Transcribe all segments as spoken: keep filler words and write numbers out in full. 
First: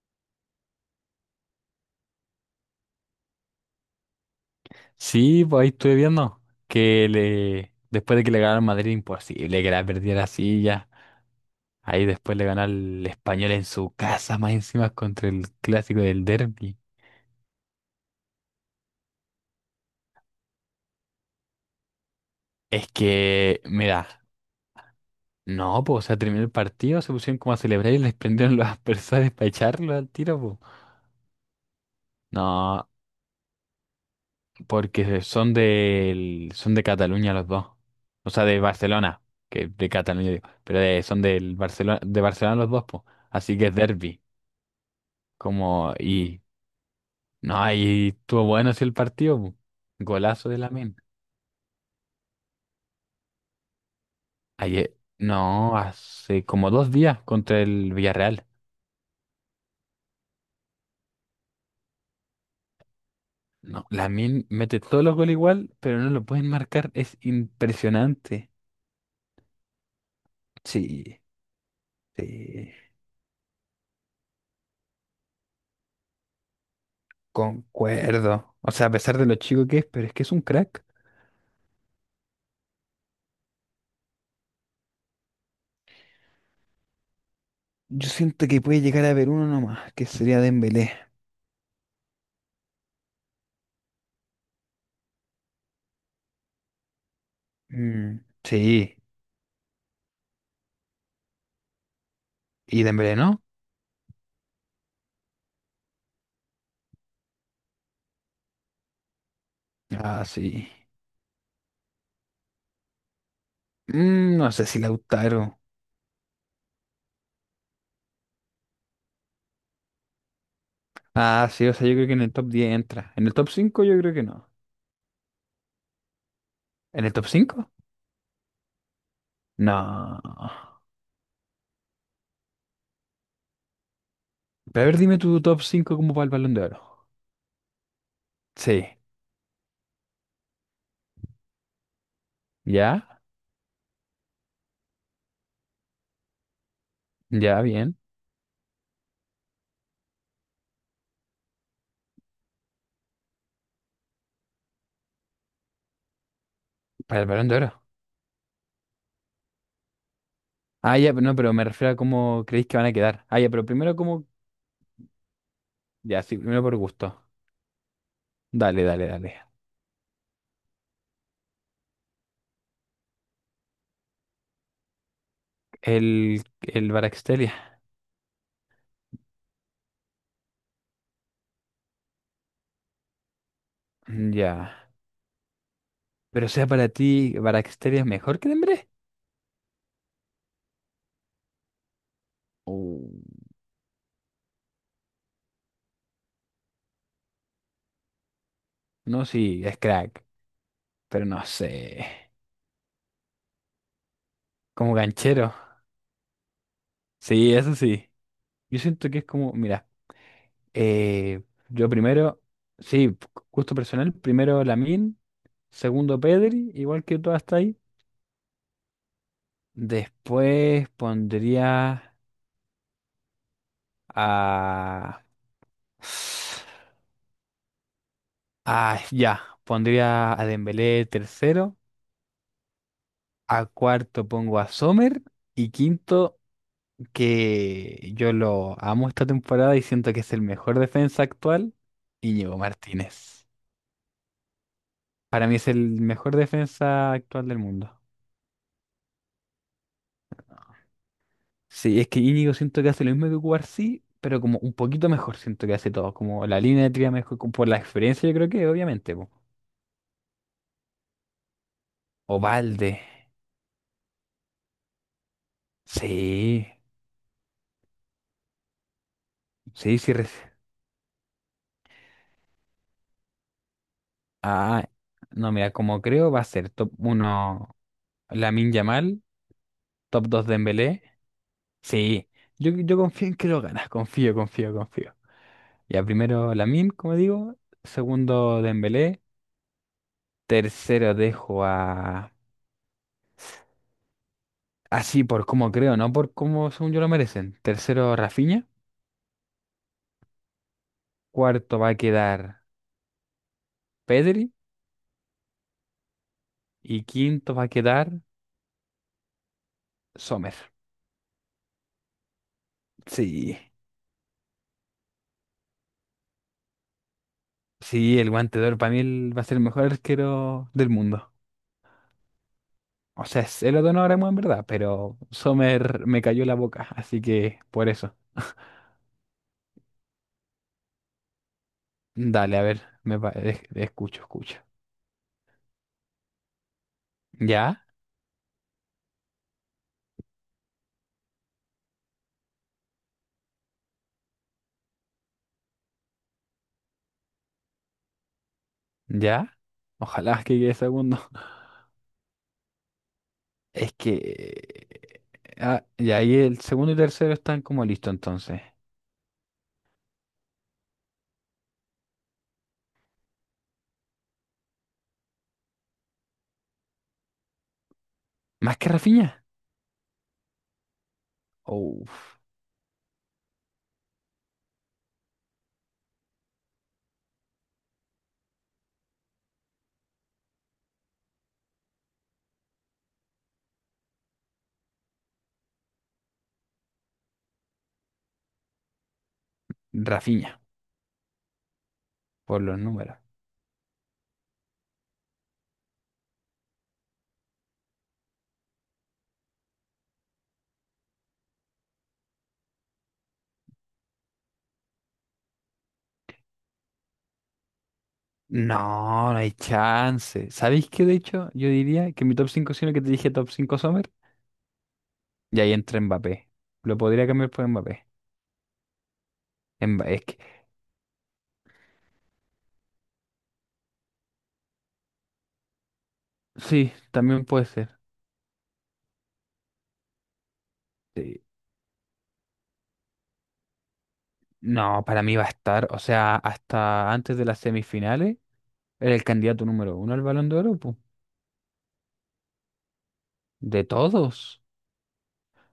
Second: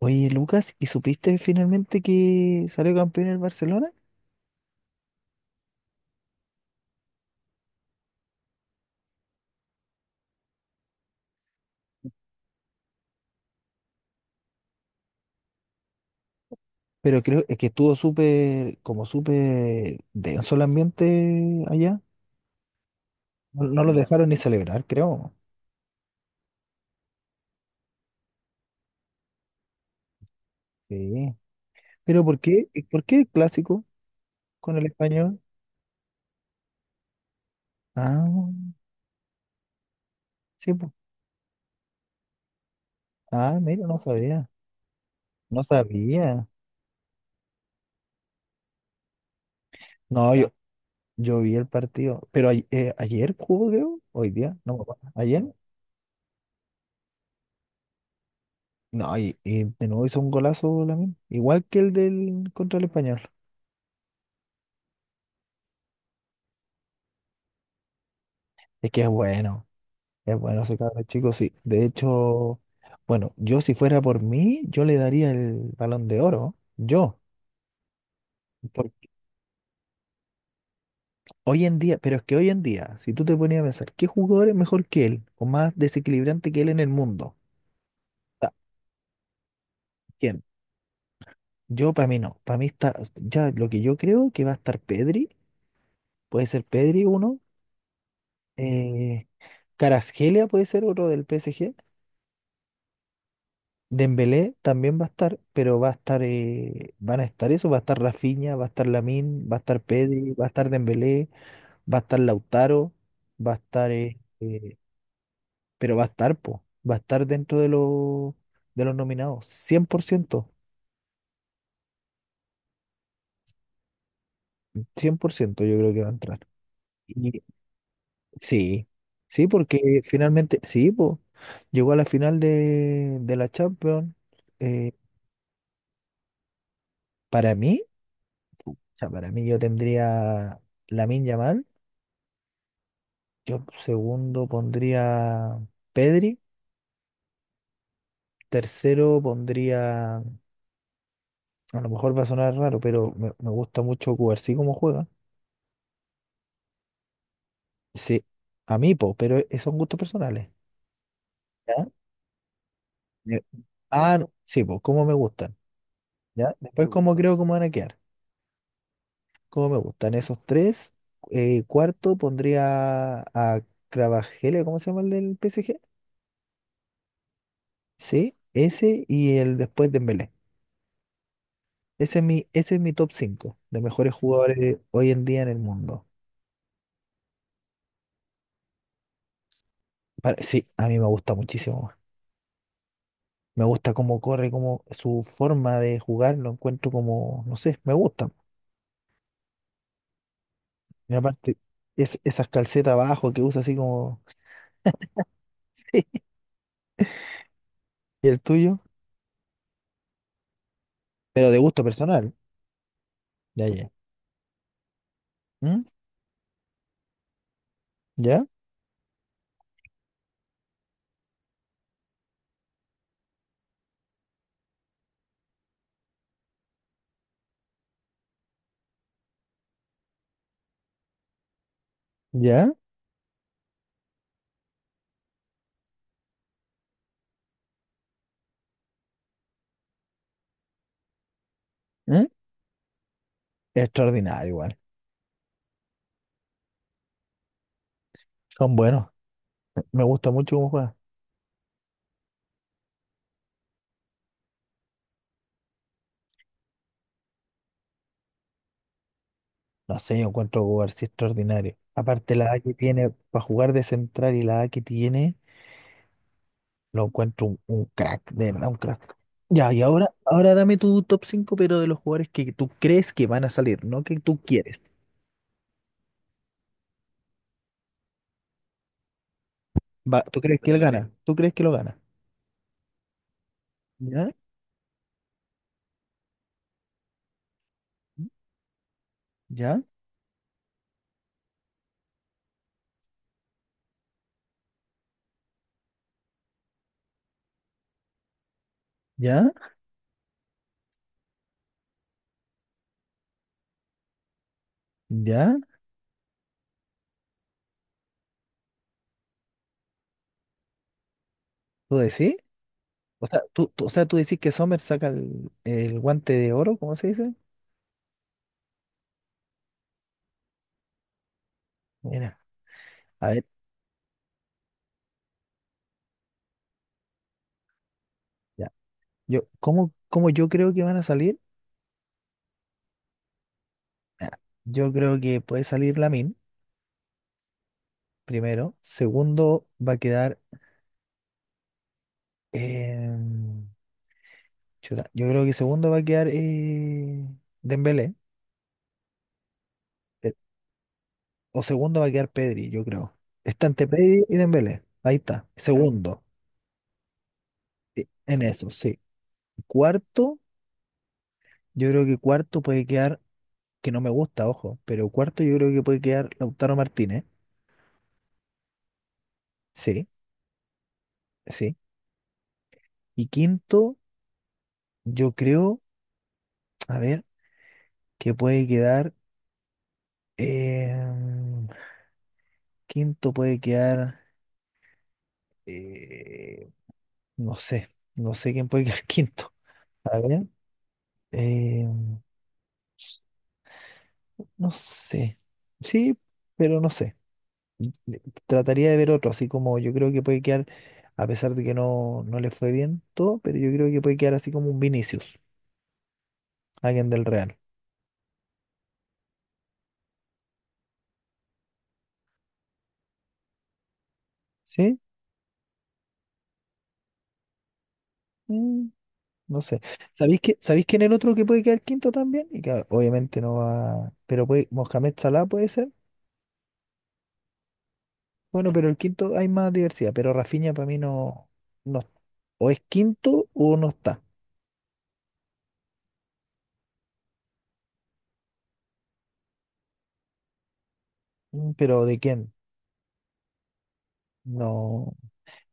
Oye, Lucas, ¿y supiste finalmente que salió campeón el Barcelona? Sí, pues ahí estuve viendo que le después de que le ganaron Madrid, imposible que la perdiera así ya. Ahí después le ganó al Español en su casa, más encima contra el clásico del Derby. Pero creo es que estuvo súper, como súper denso el ambiente allá. Es que, No, no los mira, dejaron ni celebrar, creo. no, pues, o sea, terminó el partido, se pusieron como a celebrar y les prendieron los aspersores para echarlo al tiro, pues. Sí. Pero ¿por qué? No, ¿Por qué el clásico con el porque español? son del, son de Cataluña los dos. O sea, Ah, de Barcelona, que de Cataluña digo, sí, pero pues. de- son del Barcelona, de Barcelona los dos, pues. Así Ah, que es mira, no Derby. sabía. No Como, y sabía. no, ahí estuvo bueno sí el partido, po. No, Golazo yo, de Lamine. yo vi el partido. Pero ay- eh, ayer jugó, creo. Hoy día, no me Ayer, acuerdo. ¿Ayer? no, hace como dos días contra el Villarreal. No, y, y de nuevo hizo un golazo Lamine. Igual que el del contra el español. No, Lamine mete todos los goles igual, pero no lo pueden marcar. Es impresionante. Es que es bueno, es bueno ese cabrón Sí, chico, sí. De hecho, sí, bueno, yo si fuera por mí, yo le daría el balón de oro, yo. concuerdo. O sea, a Porque pesar de lo chico que es, pero es que es un crack. hoy en día, pero es que hoy en día, si tú te ponías a pensar, ¿qué jugador es mejor que él o más desequilibrante que él en el mundo? Yo siento Ta- que puede llegar a haber uno nomás, que sería ¿Quién? Dembélé. Yo para mí no, para mí está, ya lo que yo creo que va a estar Pedri, puede ser Pedri uno, Mm, sí, eh, Kvaratskhelia puede ser otro del P S G, ¿y Dembélé no? Dembélé también va a estar, pero va a estar, eh, van a estar eso, va a estar Rafinha, va a estar Lamine, va a estar Ah, Pedri, va a estar sí. Dembélé, va a estar Lautaro, va a estar, eh, Mm, no sé eh, si Lautaro. pero va a estar, po, va a estar dentro de los de los nominados, Cien cien por ciento, Ah, sí, o sea, yo creo que en el top diez entra. En el top cinco yo creo que no. cien por ciento. Yo creo que va a entrar. ¿En el top Y cinco? sí, sí, porque No. finalmente, sí, po, llegó a la final de, de la Champions, Pero a eh, ver, dime tu top cinco como para el Balón de Oro. para mí, o Sí. sea, para mí yo tendría Lamine Yamal. ¿Ya? Yo segundo pondría Pedri, Ya, bien. tercero pondría, a lo mejor va a sonar raro, pero me, me gusta mucho Cubarsí como juega. Para el Balón de Oro. Sí, a mí, po, pero e- son gustos personales. Ah, ya, pero no, pero me ¿Ya? refiero a cómo creéis que van a quedar. Me- Ah, ya, pero primero Ah, como... no, sí, po, cómo me gustan. Ya, sí, ¿Ya? primero por Después cómo gusto. creo cómo van a quedar. Dale, dale, dale. Cómo me gustan esos tres. Eh, cuarto pondría a Cravajele, ¿cómo se llama el del P S G? El, el Baraxtelia. Sí, ese y el después de Dembélé. Ese es mi, ese es mi top cinco de mejores jugadores Ya. hoy en día en el mundo. Pero o sea, para ti, ¿Baraxtelia es mejor que Dembélé? Pa- Sí, a mí me gusta muchísimo, weón. Uh, Me gusta cómo corre, cómo su forma de jugar, lo encuentro como, no sé, me gusta. No, sí, es crack. Y Pero no aparte, sé. es, esas calcetas abajo que usa así como Como ganchero. Sí, eso sí. y el tuyo, Yo siento que es como, mira, eh, pero de gusto yo personal. primero, sí, Ya, gusto ya. personal, primero Lamin, ¿Mm? segundo Pedri, igual que tú hasta ahí. ¿Ya? Después pondría a... Ah, ya, pondría a Dembélé tercero, ¿Ya? a cuarto pongo a Sommer y quinto, que yo lo amo esta temporada y siento que es el mejor defensa actual, ¿Mm? Íñigo Martínez. Extraordinario igual. Para mí es el mejor defensa actual del mundo. Son buenos. Me gusta mucho cómo juega. Sí, es que Íñigo siento que hace lo mismo que Cubarsí, pero como un poquito mejor siento que hace todo. Como la línea de tría mejor, como por la experiencia, yo creo que obviamente, po. No sé, yo encuentro jugar sí extraordinario. Aparte la edad que Ovalde. tiene para jugar de central y la edad que tiene. Sí. Lo encuentro un, un crack, de verdad, un crack. Ya, y Sí, ahora, sí. reci- ahora dame tu top cinco pero de los jugadores que tú crees que van a salir, no que tú quieres. Ah, no, mira, como creo va a ser top uno Lamine Yamal, Va, top ¿tú dos crees que él Dembélé. gana? ¿Tú crees que lo gana? Sí, yo, yo confío en que lo ganas, ¿Ya? confío, confío, confío. Ya primero Lamine, como digo, segundo Dembélé, ¿Ya? tercero dejo a... Así por como creo, no por como según yo lo merecen. Tercero, Rafinha. ¿Ya? Cuarto va a quedar Pedri. ¿Ya? Y quinto va a quedar Sommer. ¿Tú decís? O sea, Sí. tú, tú- o sea, tú decís que Sommer saca el, el guante de oro, ¿cómo se dice? Sí, el guante de oro para mí el- va a ser el mejor arquero del mundo. Mira, O a sea, ver, es el otro no ahora en verdad, pero Sommer me cayó la boca, así que por eso. ya. Yo, ¿cómo, cómo yo creo que van a salir? Dale, a ver, me pa- es- escucho, Ah, escucho. yo creo que puede salir Lamin ¿Ya? primero. Segundo, va a quedar. em, Chuta, yo creo que segundo va a quedar eh, Dembélé. ¿Ya? eh, Ojalá que quede segundo. O segundo va a quedar Pedri, yo creo. Está entre Es Pedri y Dembélé. Ahí que... está. Ah, y Segundo. ahí el segundo y tercero están como eh, listos En entonces. eso, sí. Cuarto, yo creo que cuarto puede quedar, que no me gusta, ojo, pero cuarto yo creo que puede quedar Lautaro Martínez. ¿Más que Rafinha? Sí, sí. Uf, Y quinto, yo creo, a ver, que puede quedar. em, quinto puede quedar. eh, no sé. No sé quién puede quedar quinto. A ver. Rafinha, Eh, por los números. no sé. Sí, pero no sé. Le- Trataría de ver otro, así como yo creo que puede quedar, a pesar de que no, no le fue bien todo, pero yo creo que puede quedar así como un Vinicius, alguien del Real. No, no hay chance. ¿Sabéis qué? De hecho, yo diría que mi top cinco, sino que te dije top cinco, Sommer, ¿Sí? y ahí entra Mbappé. Lo podría cambiar por Mbappé. Mm, no sé. Mba- es que, ¿Sabéis que, sabéis quién es el otro que puede quedar quinto también? Y que obviamente no va. Pero puede, Mohamed Salah puede ser. sí, también puede ser. Bueno, pero el quinto hay más diversidad, pero Rafinha para mí Sí. no, no. O es quinto o no está. No, para mí va a estar, o sea, hasta antes de las semifinales, era el candidato número uno al Balón de Oro, po. Mm, Pero ¿de quién? De todos. No.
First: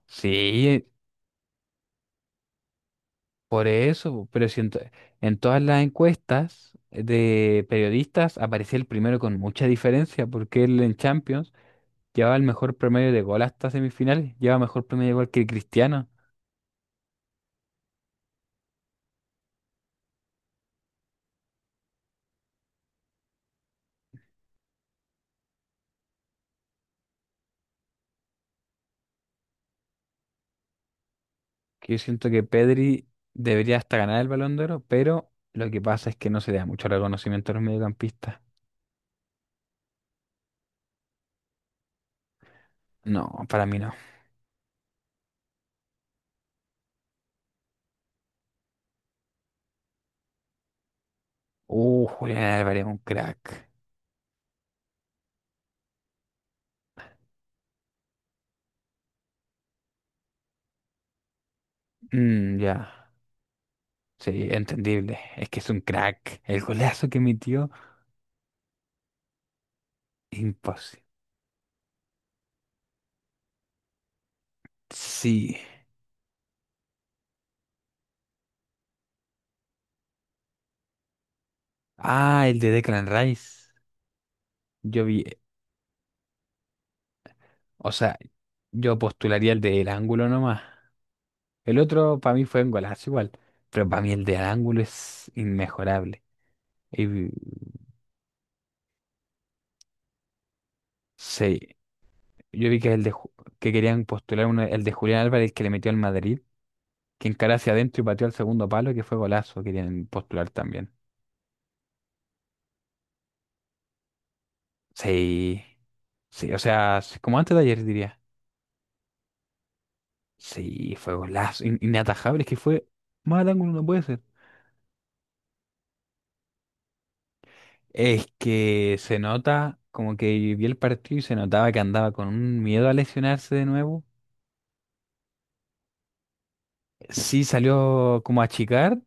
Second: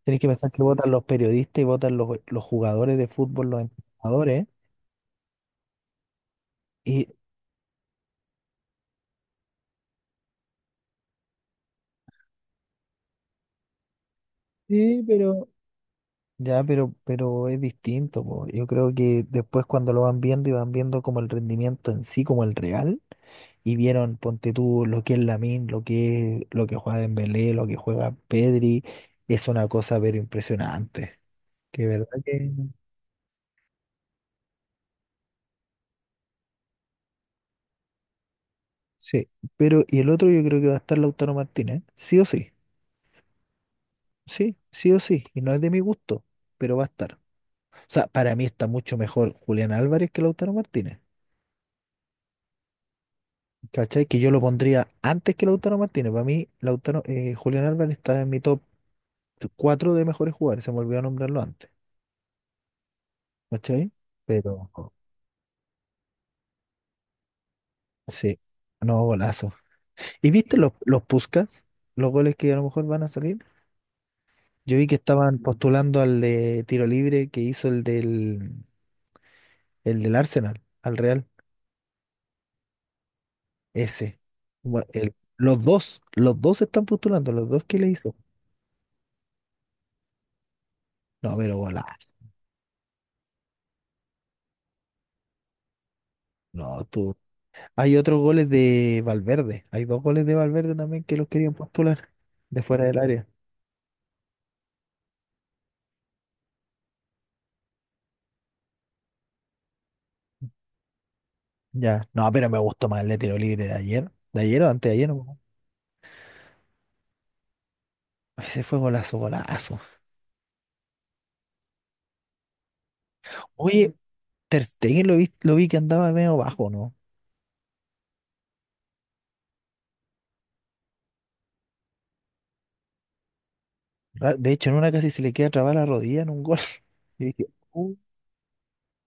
Tenés que pensar que Sí, votan los periodistas y votan los, los jugadores de fútbol, los por eso, entrenadores. pero si en, to- en todas las encuestas Y de periodistas aparecía el primero con mucha diferencia, porque él en Champions llevaba el mejor promedio de gol hasta semifinales, lleva mejor sí, promedio de gol que pero Cristiano, ya, pero, pero es distinto, po. Yo creo que después cuando lo van viendo y van viendo como el rendimiento en sí, como el real, y vieron, ponte tú, lo que es Lamine, lo que es, lo que juega Dembélé, lo que juega Pedri, es una cosa pero impresionante. Que que yo verdad siento que que Pedri debería hasta ganar el Balón de Oro, pero lo que pasa es que no se le da mucho reconocimiento a los mediocampistas. sí. Pero, y el otro yo creo que va a estar Lautaro Martínez, ¿eh? Sí o sí, No, para mí no. sí, sí o sí, y no es de mi gusto, pero va a estar. O sea, para mí está mucho mejor Julián Álvarez que Lautaro Martínez. Uh, Julián Álvarez, un crack. ¿Cachai? Que yo lo pondría antes que Lautaro Martínez. Para mí, Lautaro, eh, Julián Álvarez está en mi top cuatro de mejores jugadores. Se me olvidó nombrarlo antes. Mm, ya, ¿Cachai? sí, Pero entendible. Es que es un crack. El golazo que metió, sí, no, golazo. ¿Y viste los, los imposible. Puskás? Los goles que a lo mejor van a salir. Yo vi que estaban Sí. postulando al de tiro libre que hizo el del, el del, Arsenal, al Real. Ah, el de Declan Rice. Ese. Gua- Yo el- vi, eh, los dos, los dos están postulando, los dos que le o hizo. sea, yo postularía el del ángulo nomás. No, pero El golazo. otro para mí fue un golazo igual, pero para mí el del ángulo es inmejorable. No, Y tú. vi- Hay otros goles de Valverde. Hay dos goles de Valverde también que los querían sí, postular de yo vi fuera que del el de área. Ju- que querían postular uno, el de Julián Álvarez que le metió al Madrid, que encaró hacia adentro y pateó al segundo palo, que fue golazo, querían postular también. Ya. No, pero me gustó más el de tiro libre de ayer. ¿De ayer o antes de ayer? No me acuerdo. Sí, sí, o sea, sí, como antes de ayer diría. Ese fue golazo, golazo. Sí, fue golazo, in- inatajable, es que fue más al ángulo no Oye, puede ser. Ter Stegen lo vi, lo vi que andaba medio bajo, ¿no? Es que se nota, como que vi el partido y se notaba que andaba con un miedo a lesionarse de nuevo. Ra- De hecho, en una casi se le queda trabada la rodilla en un gol. Y Sí dije, "Uh". salió como a achicar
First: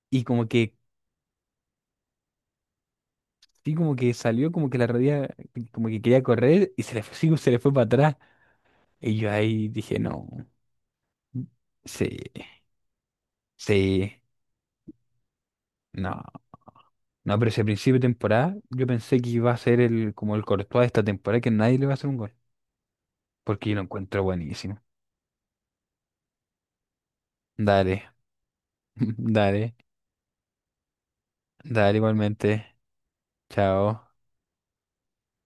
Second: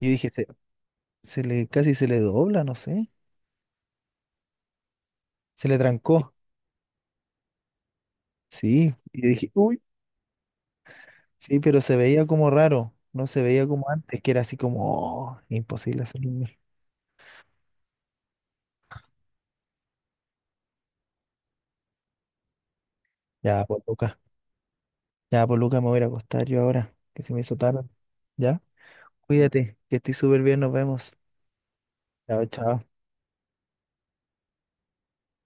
Yo y dije, se, como que, se le, casi se le dobla, no sé. sí como que salió, como que la rodilla, Se le como que quería trancó. correr y se le fue, sí, se le fue para atrás. Sí. Y Y yo yo dije, ahí uy. dije, no, Sí, pero se sí, veía como raro. No se veía como sí, antes, que era así como, "Oh, imposible no. hacerlo. No, pero ese principio de temporada yo pensé que iba a ser el, como el Courtois de esta temporada, que nadie le va a hacer un gol. Ya, Porque yo lo pues Lucas, encuentro buenísimo. ya, pues Lucas, me voy a ir a acostar yo ahora, que se me hizo tarde. Dale, Ya, dale, cuídate, que estés súper bien, nos vemos. dale Chao, igualmente. chao. Chao.